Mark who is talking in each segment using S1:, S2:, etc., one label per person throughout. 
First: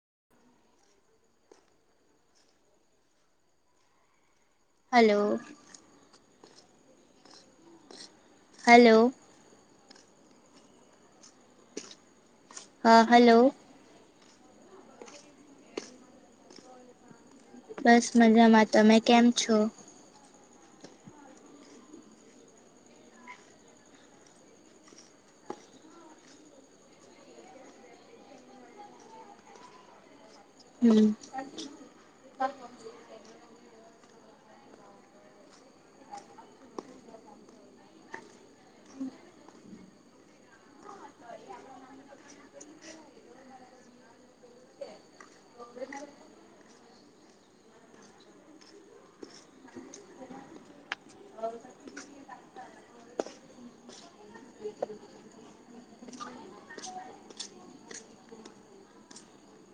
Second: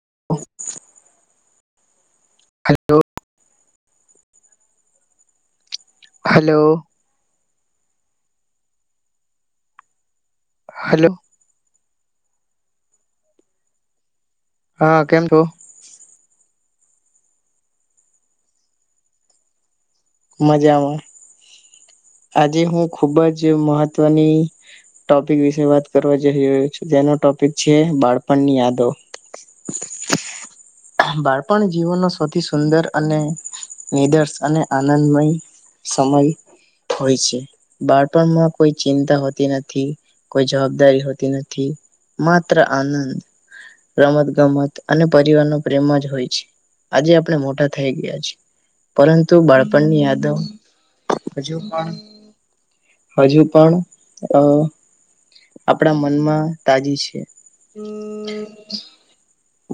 S1: હ
S2: hello
S1: hello
S2: hello
S1: hello
S2: હા hello
S1: હા કેમ છો
S2: બસ મજામાં તમે કેમ છો
S1: મજામાં આજે હું ખુબ જ મહત્વની ટોપિક વિશે વાત કરવા જ રહ્યો છ તેનો ટોપિક છે બાળપણની યાદો
S2: હમ
S1: બાળપણ જીવનનો સૌથી સુંદર અને નિદર્શ અને આનંદમય સમય હોય છે બાળપણમાં કોઈ ચિંતા હોતી નથી કોઈ જવાબદારી હોતી નથી માત્ર આનંદ રમત ગમત અને પરિવારનો આજે આપણે મોટા થઈ ગયા છે પરંતુ બાળપણની યાદો હજુ પણ હજુ પણ અ આપણા મનમાં તાજી છે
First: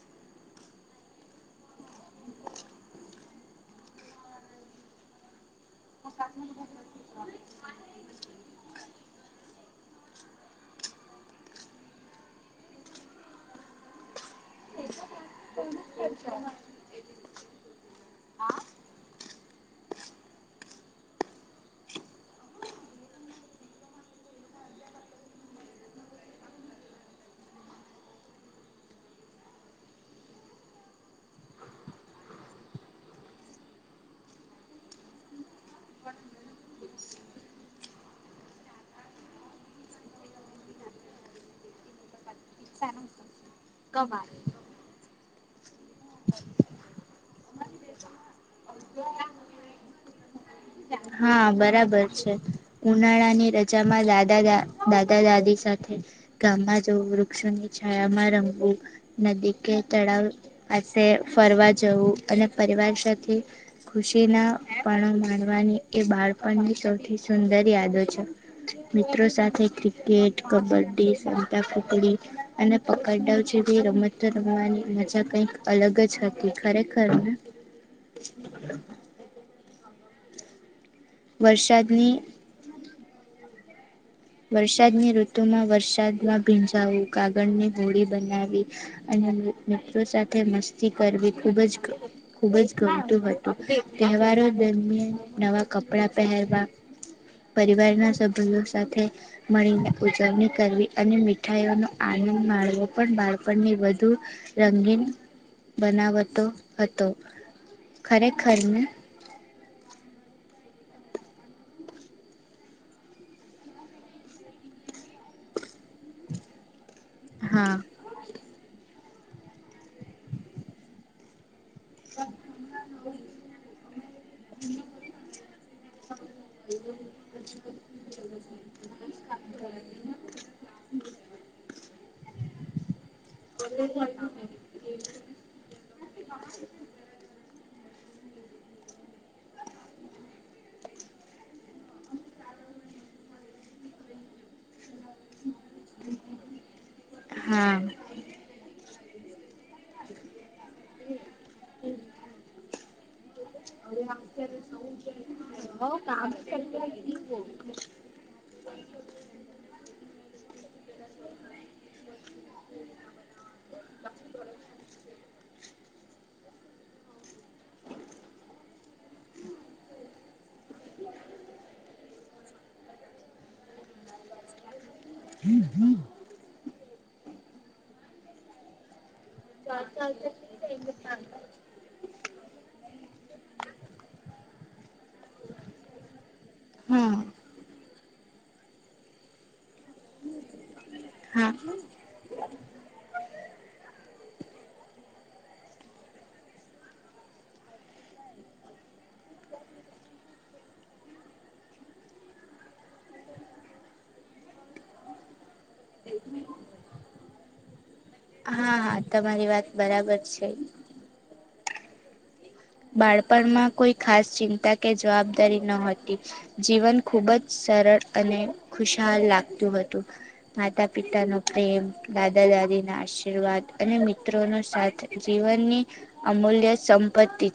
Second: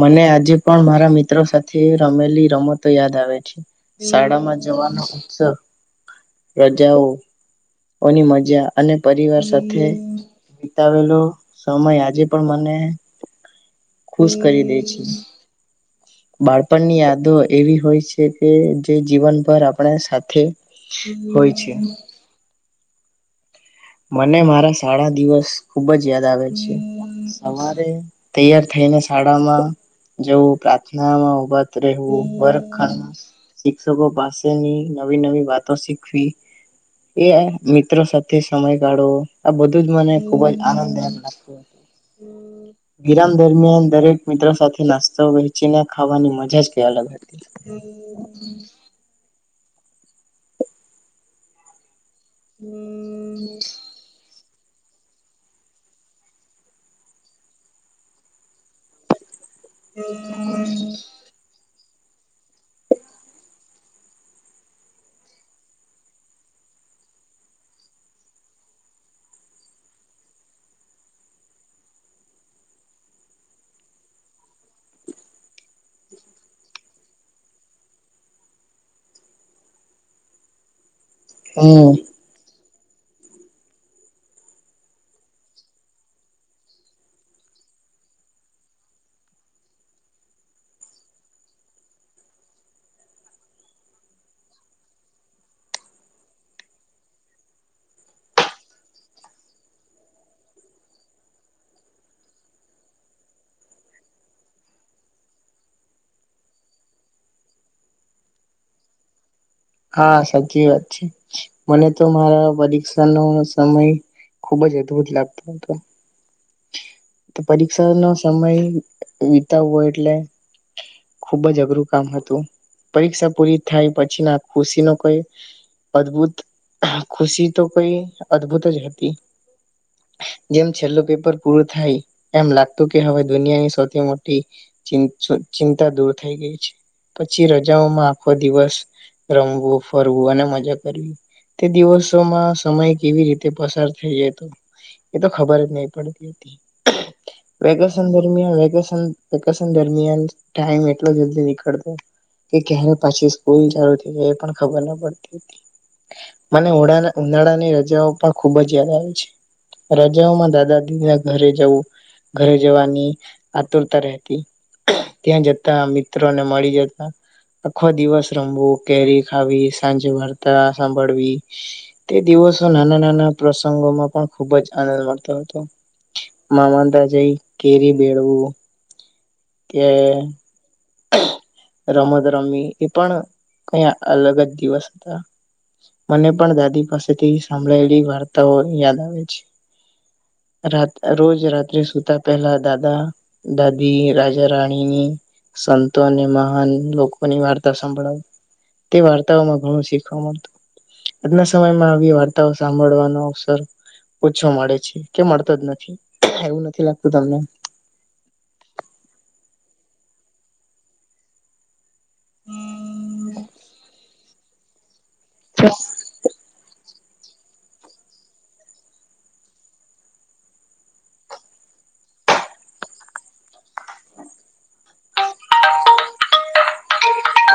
S1: મને આજે પણ મારા મિત્રો સાથે રમેલી રમતો યાદ આવે છે શાળામાં જવાનો ઉત્સવ રજાઓ ઓની મજા અને પરિવાર સાથે વિતાવેલો સમય આજે પણ મને ખુશ કરી દે છે બાળપણની યાદો એવી હોય છે કે જે જીવનભર આપણે સાથે હોય છે મને મારા શાળા દિવસ ખુબ જ યાદ આવે છે સરે તૈયાર થઈને શાળામાં જવું પ્રાર્થનામાં ઉભા રહેવું વર્ શિક્ષકો પાસેની નવી નવી વાતો શીખવી એ મિત્રો સાથે સમય કાઢો આ બધું જ મને ખુબ જ આનંદ લાગત ગ દરમિયાન દરેક મિત્રો સાથે નાસ્તા તો વહેચીના ખાવાની મજા જ ક અલગ હતી
S2: હા બરાબર ઉનાળાની રજામાં દાદા દા દાદા દાદી સાથે ગામમાં જવું વૃક્ષોની છાયામાં રંગવું નદી કે તળાવ પાસે ફરવા જ જવું અને પરિવાર સાથે ખુશીના પણણો માનવાની એ બાળપણની સૌથી સુંદર યાદો છે મિત્રો સાથે ક્રિકેટ કબડ્ડી સાતાપુખડી અને પકડડાઓ જેવી રમત રમવાની મજા કઈક અલગ જ હતી ખરેખરને
S1: હમ
S2: વરસાદની વરસાદની ઋતુમાં વરસાદમાં ભીંજાવું કાગળની હોળી બનાવી અને મિત્રો સાથે મસ્તી કરવી ખૂબ જ ખૂબ જ ગમતું હતું તહેવારો દરમિયાન નવા કપડા પહેરવા પરિવારના સભ્યો સાથે મળીને ઉજવણી કરવી અને મીઠાઈઓ નો આનંદ માણવો પણ બાળપણને વધુ રંગીન બનાવતો હતો ખરેખરને
S1: હા સાચી વાત છે મને તો મારા પરીક્ષા નો સમય ખુબ જ અદભુત લાગતો હતો તો
S2: હા
S1: પરીક્ષા નો સમય વિતાવવ હોય એટલે ખુબ જ અઘરુંપ હતું પરીક્ષા પૂરી થાય પછી ના ખુશી ન કઈ અદભુત ખુશી તો કઈ અદભુત જ હતી જેમ છેલ્લું પેપર થાય એમ લાગતું હવે દુનિયાની સૌથી મોટી ચિંતા દૂર થઈ ગઈ છે પછી મજામાં આખો દિવસ રમવું ફરવું અને મજા કરવી તે દિવસોમાં સમય કેવી રીતે પસાર થઈ જતો. એ તો ખબર જ નહી પડે. [inaudible]
S2: હા
S1: વેકેશન દરમિયાન વેકેશન વેકેશન દરમિયાન ટાઈમ એટલો જલ્દી ખતો કે કહે પચીસ ચાલુ થાય એ પણ ખબર ના પડતી મને ઉ ઉનાળાની રજાઓ પણ ખુબ જ યાદ આવે છે રજાઓમાં દાદા દીદીના જવું ઘરે જવાની આતુરતા રહેતી ત્યાં જતા મિત્રોને મળી જતા આખો દિવસ રમવો કેરી ખાવી સાંજે વાર્તા સાંભળવી તે દિવસો નાના નાના પ્રસંગોમાં પણ ખુબ જ આનંદ મળતો હો તો મામા તા જેઈ કેરી બ બેડવું.
S2: ચાલ ચાલ [inaudible]
S1: રમત રમી એ પણ કઇક અલગ જ દિવસ હતા મને પણ દાદી
S2: હા હા
S1: પાસેથી સાંભળાયેલી વાત તા યાદ આવે છે. રા રોજ
S2: હા
S1: રાત્રે સુતા પેલા દાદા દાદી રાજા રાણીની સંતો અને મહાન લોકોની વાર્તા સાભળાવ તે વાર્તાઓમાં ઘણું શીખવા મળતું આજના સમયમાં આવી વાર્તાઓ સાંભળવાનો અવસર પૂછવા મળે છે કે મળતો જ નથી એવું નથી લાગતું તમને
S2: હા હા તમારી વાત બરાબર છે. બાળપણમાં કોઈ ખાસ ચિંતા કે જવાબદારી ન હતી જીવન ખૂબ જ સરળ અને ખુશહાલ લાગતું હતું માતા પિતાનો પ્રેમ દાદા દાદીના આશીર્વાદ અને મિત્રોનો સાથે જીવનની અમૂલ્ય સંપત્તિ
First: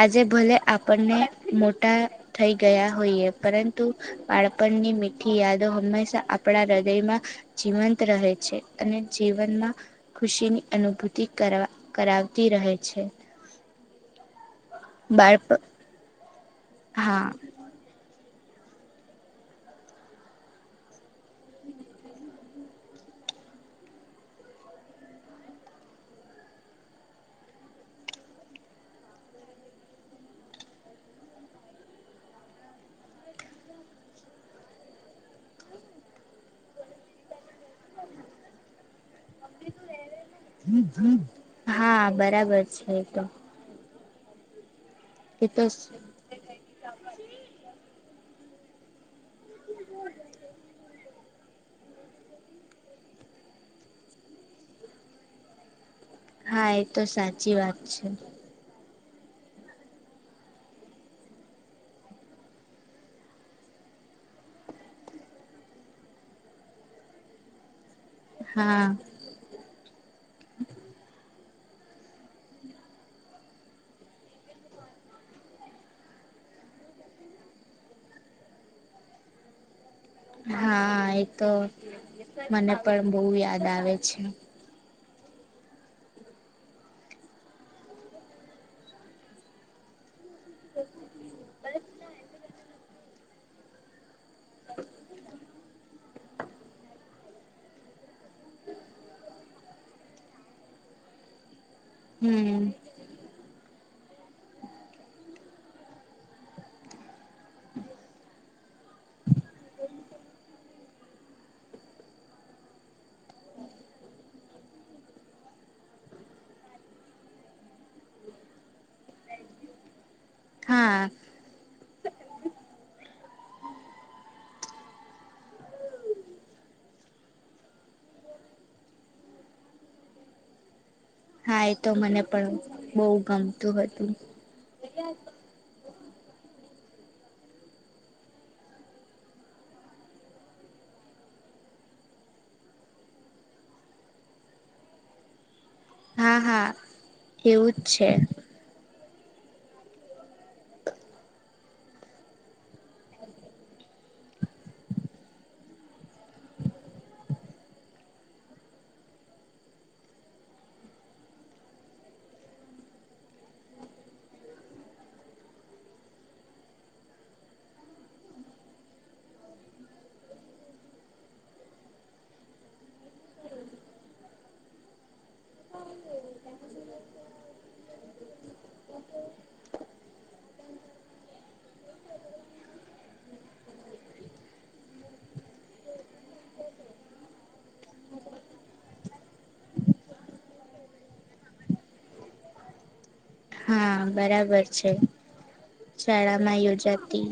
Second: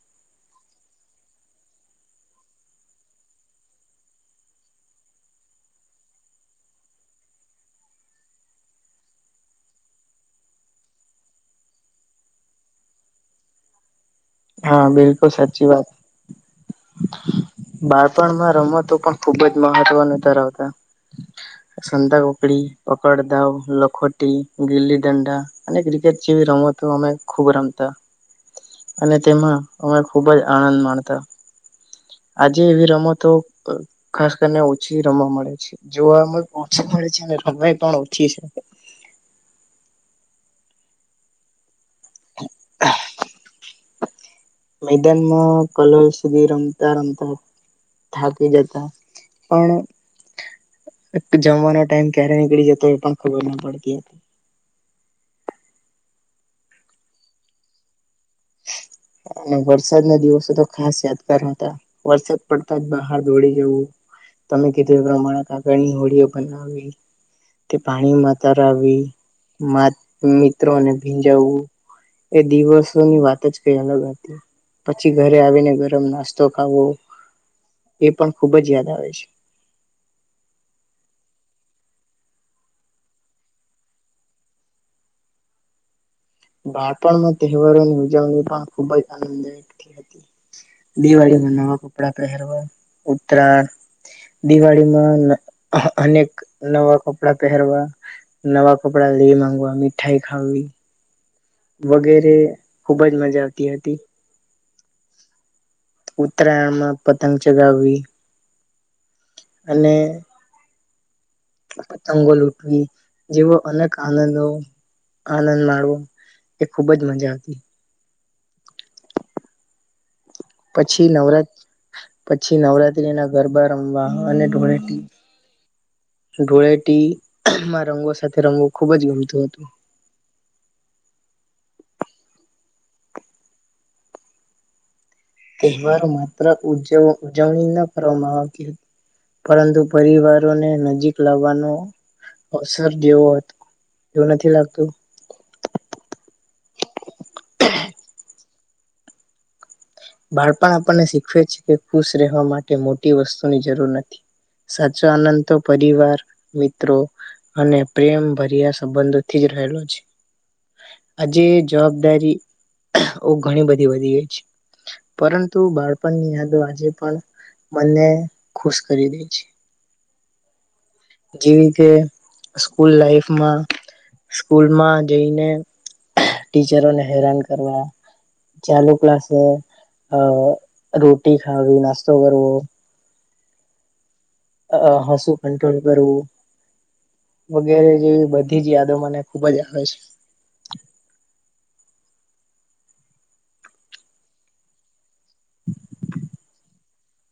S2: આજે ભલે આપણને મોટા થઈ ગયા હોઈએ પરંતુ બાળપણની મીઠી યાદો હંમેશા આપણા હૃદયમાં જીવંત રહે છે અને જીવનમાં ખુશીની અનુભૂતિ કરવા કરાવતી રહે છે.
S1: હા બિલકુલ
S2: બાળપ
S1: સાચી વાત.
S2: હા.
S1: પણમાં રમતો પણ ખુબ જ મહત્વ ન ધરાવતા સંતા કોકડી પકડ ધાવ લખોટી ગીલી દંડા અને ક્રિકેટ જેવી રમતો અમે ખૂબ રમતા અને તેમાં અમે ખુબ જ આનંદ માણતા આજે એવી રમતો ખાસ કરીને ઓછી રમવા મળે છે જોવા પણ ઓછી મળે છે રમાય પણ ઓછી છે.
S2: હમ હમ. હા બરાબર છે તો એ તો
S1: મેદાનમાં કલલ સુધી રમતા રમતા જ પણ જમવાનો ટાઈમ ક્યારે નીકળી જતો એ પણ ખબર ના પડતી હતી.
S2: હા એ તો સાચી વાત છે.
S1: અને વરસાદ ના દિવસો તો ખાસ યાદગાર હતા વરસાદ પડતા જ બહાર દોડી જવું તમે કીધું પ્રમારા કાગળની હોડીઓ બનાવી પાણી મા
S2: હા
S1: તરાવી, મા મિત્રોને ભીંજાવવું એ દિવસ ની વાત જ કઈ અલગ હતી પછી ઘરે આવીને ગરમ નાસ્તો ખાવો એ પણ ખુબ જ યાદ આવે છે.
S2: હા એ તો મને પણ બહુ યાદ આવે છે.
S1: બાળપણમાં તહેવારોની ઉજવણી પણ ખુબ જ આનંદદાયકથી હતી. દિવાળીમાં નવા કપડા પહેરવા ટ્રા દિવાળીમાં [unintelligible] અનેક નવા કપડા પહેરવા નવા કપડા લે માંગવા મીઠાઈ ખાવવી વગેરે
S2: હમ
S1: ખુબ જ મજા આવતી હતી. [unintelligible] ઉત્તરાયણમાં પતંગ ચગાવવી અને તંગો લૂટવી જેવો અનેક આનંદો આનંદ માણવો એ ખૂબ જ મજા હતી. પછી
S2: હા
S1: નવરાત પછી નવરાત્રીના ગરબા રમવા અને ધોળેટી ધોળેટી રંગો સાથે રમવું ખુબ જ ગમતું હતું.
S2: હા એ તો મને પણ બવ ગમતું હતું.
S1: [unintelligible] ઉજવણી ના કરવામાં આવતી હતી પરંતુ પરિવારોને નજીક લાવવાનો અવસર જેવો હતો એવું નથી લાગતું?
S2: હા હા એવું જ છે.
S1: બાળપણ આપણને શીખવે છે કે ખુશ રહેવા માટે મોટી વસ્તુની જરૂર નથી સાચો આનંદ તો પરિવાર મિત્રો અને પ્રેમ ભર્યા સંબંધોથી જ રહેલો છે. આજે જવાબદારી ઓ ઘણી બધી વધી ગઈ છે. પરંતુ બાળપણની યાદો આજે પણ મને ખુશ કરી દે છે. જેવી કે સ્કૂલ લાઈફમાં સ્કૂલમાં જઈને ટીચરોને હેરાન કરવા, ચાલુ ક્લાસ અ રોટી ખાવી નાસ્તો કરવો અ હસું કંટ્રોલ કરવું વગેરે જેવી બધી જ યાદો મને ખુબ જ
S2: હા બરાબર છે. શાળા માં યોજા તી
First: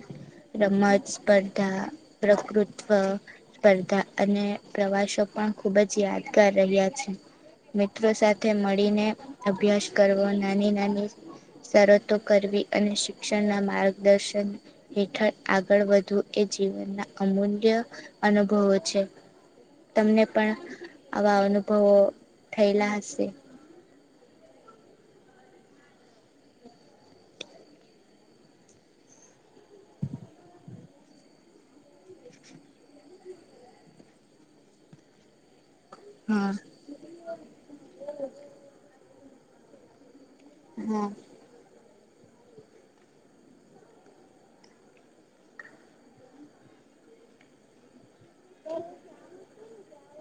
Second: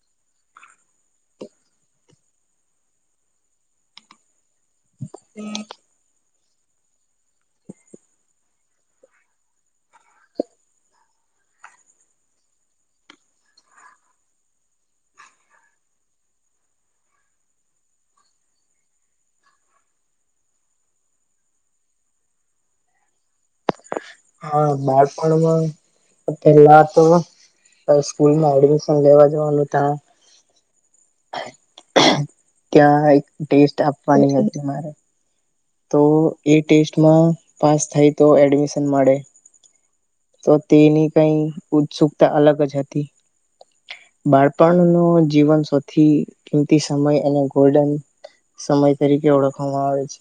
S2: રમત સ્પર્ધા, પ્રકૃત્વ સ્પર્ધા અને પ્રવાસો પણ ખુબ જ યાદ રહ્યા છે. મિત્રો સાથે મળીને અભ્યાસ કરવો નાની-નાની શરતો કરવી અને શિક્ષણના માર્ગદર્શન હેઠળ આગળ વધવું એ જીવનના અમૂલ્ય અનુભવો છે. તમને પણ આવા અનુભવો થયેલા હશે.
S1: હા બાળપણમાં પેલા તો સ્કૂલમાં એડમિશન લેવા જવાનું ત્યાં ક્યાં એક ટેસ્ટ આપવાની હતી મારે તો
S2: હા
S1: એ ટેસ્ટમાં પાસ થાય તો એડમિશન મળે. તો તેની
S2: હા
S1: કઈ ઉત્સુકતા અલગ જ હતી. બાળપણ ન જીવન સૌથી કિંમતી સમય અને ગોડન સમય તરીકે ઓળખવામાં આવે છે.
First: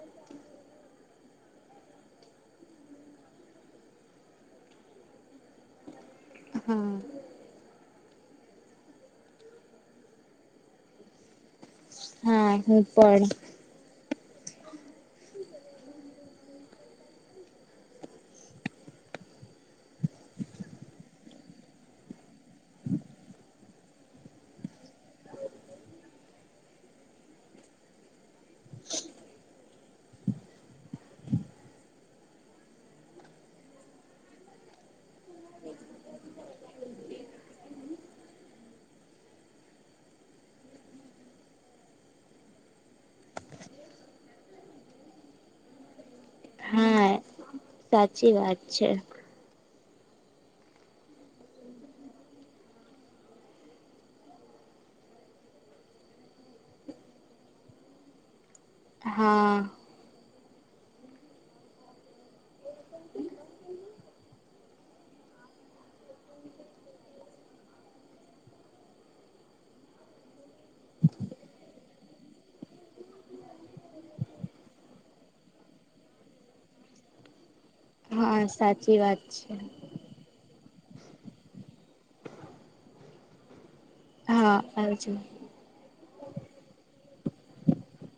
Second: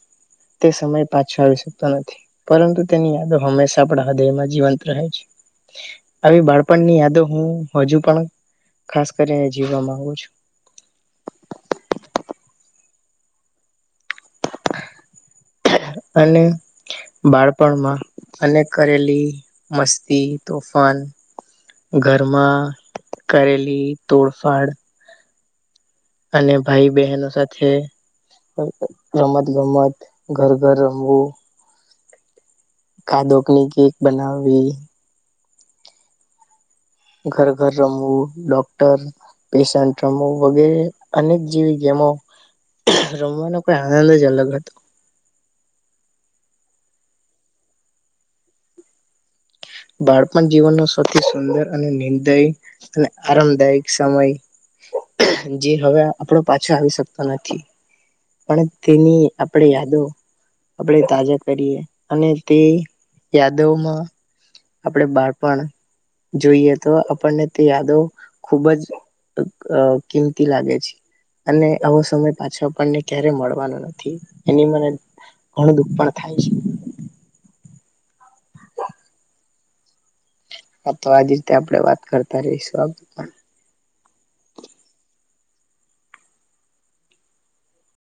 S1: તે સમય પાછો આવી શકતો નથી પરંતુ તેની યાદો હંમેશા આપણા હૃદયમાં જીવંત રહે છે. આવી બાળપણ
S2: હા
S1: ની યાદો હું હજુ પણ ખાસ કરીને જીવ માંગુ છું.
S2: હા હું પણ.
S1: અને બાળપણમાં અને કરેલી મસ્તી, તોફાન, ઘરમાં કરેલી તોડફાડ અને ભાઈ બહેનો સાથે રમત-ગમત, ઘર-ઘર રમવું કાદોકની કેક બનાવી ઘર ઘર રમવું ડોક્ટર પેશન્ટ રમવું વગેરે અનેક જેવી ગેમો રમવાનો કોઈ આનંદ જ અલગ હતો
S2: હા સાચી વાત છે
S1: બાળપણ જીવનનો સૌથી સુંદર અને નિર્દય અને આરામદાયક સમય જે હવે આપણો પાછો આવી શકતો નથી પણ તેની આપણે
S2: હા
S1: યાદો આપણે તાજા કરીએ અને તે યાદોમાં આપણે બાળપણ જોઈએ તો આપણને તે યાદો ખુબ જ કિંમતી લાગે છે અને આવો સમય પાછો આપણને ક્યારેય મળવાનો નથી એની મને ઘણું દુખ પણ થાય છે
S2: હા સાચી વાત છે
S1: હા તો આજ રીતે આપડે વાત કરતા રહીશું આ પણ
S2: હા આવજો